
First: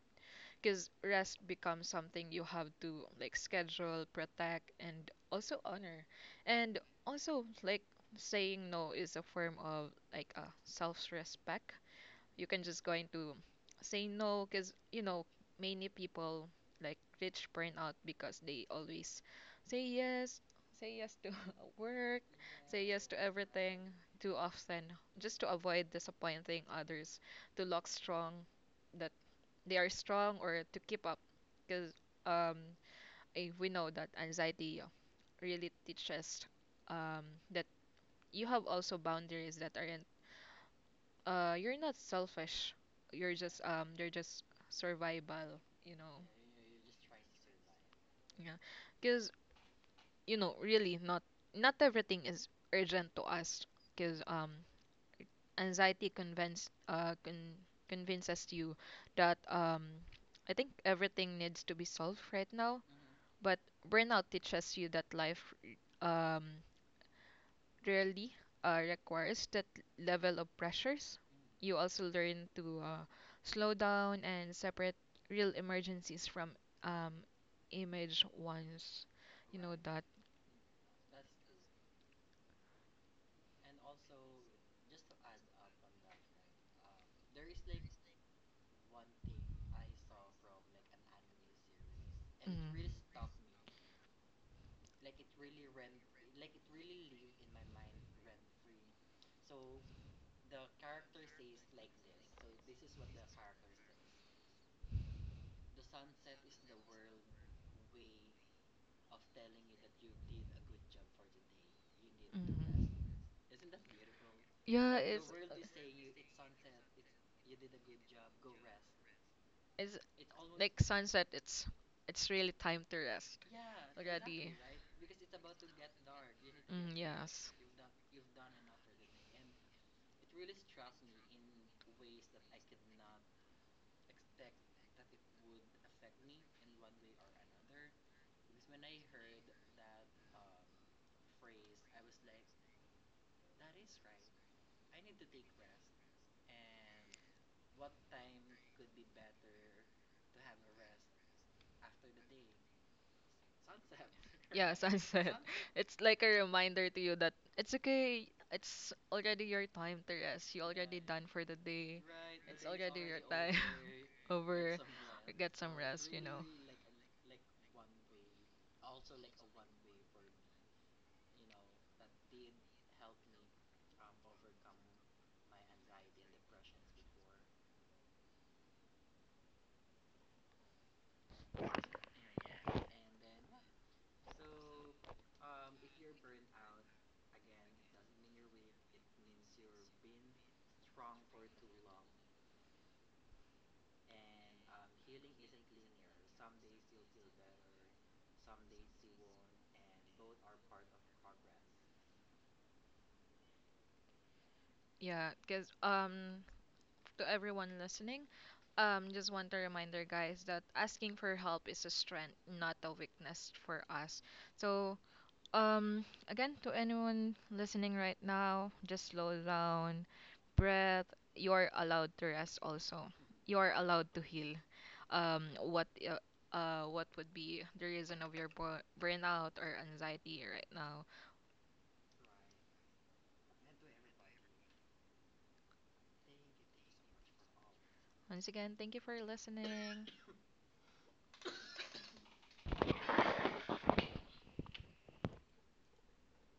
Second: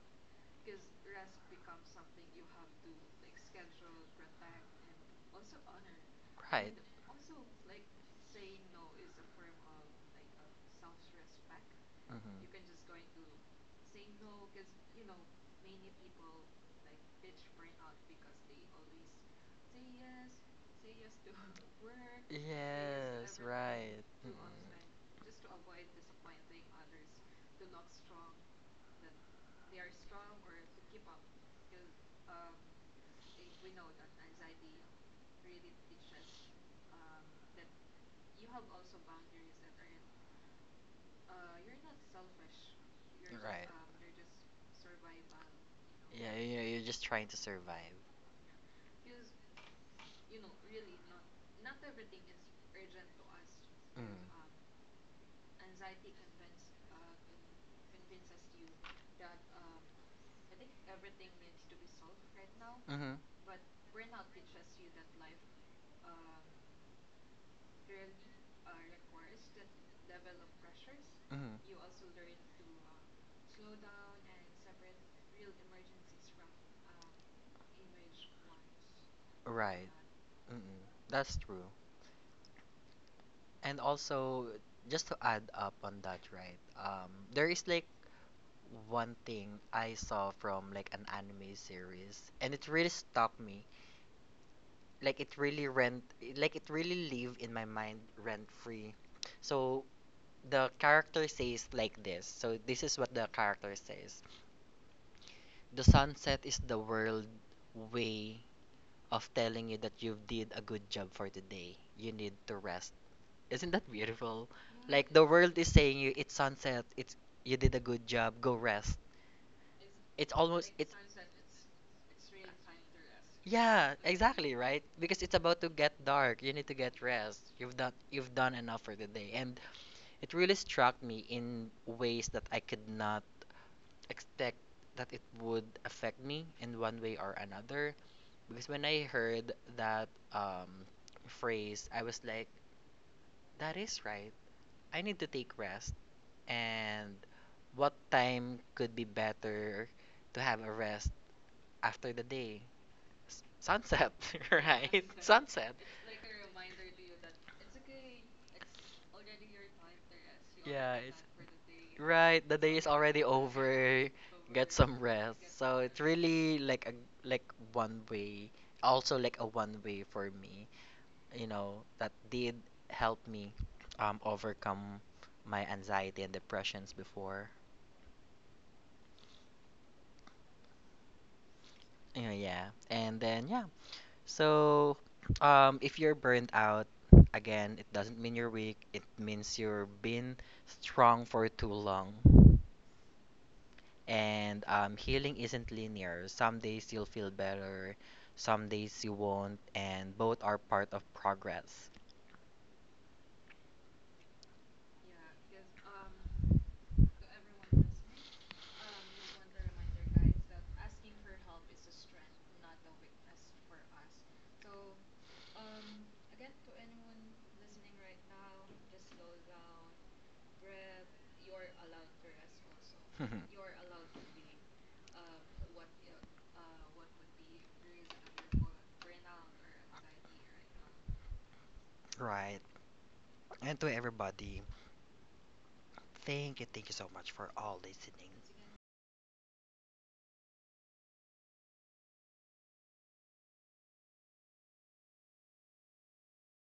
A: because rest becomes something you have to like schedule, protect, and also honor. And also like saying no is a form of like a self-respect. You can just going to say no because you know many people like reach burnout because they always say yes, say yes to work, say yes to everything too often just to avoid disappointing others, to look strong, that they are strong or to keep up because um I, we know that anxiety really teaches um that you have also boundaries that aren't you're not selfish, you're just
B: Right.
A: they're just survival, you know.
B: Yeah, you know, you're just trying to survive.
A: Yeah, because you know really not not everything is urgent to us because anxiety convince convinces you that I think everything needs to be solved right now,
B: Mmhmm.
A: but burnout teaches you that life um really requires that level of pressures. You also learn to slow down and separate real emergencies from um image ones. You know
B: Right.
A: that.
B: Mm-mm. That's true. And also, just to add up on that, right? There is like one thing I saw from like an anime series, and it
A: Mm.
B: really stuck me. Like like it really live in my mind rent free. So the character says like this. So this is what the character says: the sunset is the world way of telling you that you've did a good job for today. You need to
A: Mm.
B: rest. Isn't that beautiful?
A: Yeah,
B: Like the world is saying you it's sunset, it's you did a good job, go rest.
A: it's
B: It's
A: like
B: almost,
A: sunset. It's really time to rest
B: yeah,
A: already.
B: exactly, right? Because it's about to get dark. You need to
A: Mm,
B: get rest.
A: yes.
B: You've done enough for the day. And it really struck me in ways that I could not expect that it would affect me in one way or another. Because when I heard that, phrase, I was like, that is right. I need to take rest. And what time could be better to have a rest after the day? Sunset,
A: Yeah,
B: right?
A: sunset.
B: Sunset.
A: It's like a reminder to you that it's okay. It's already your time to rest. You
B: Yeah,
A: already
B: it's
A: done for the day.
B: right. The
A: It's
B: day is
A: already your
B: already
A: time
B: over. Get
A: over.
B: some rest.
A: Get some
B: So it's
A: rest, you know.
B: really like a, like, one way. Also like a one way for me. You know that did help me overcome my anxiety and depressions before. Yeah, yeah. And then yeah, so, if you're burnt out, again, it doesn't mean you're weak. It means you're been strong for too long. And healing isn't linear. Some days you'll feel better, some days you won't, and both are part of progress.
A: Yeah, because to everyone listening. Just want to reminder, guys, that asking for help is a strength, not a weakness for us. So, again, to anyone listening right now, just slow down, breath. You're allowed to rest. Also, you're allowed to heal. Um, what, uh, what would be the reason of your burnout or anxiety right now?
B: Right. And to everybody, thank you so much for all listening.
A: Once again, thank you for listening.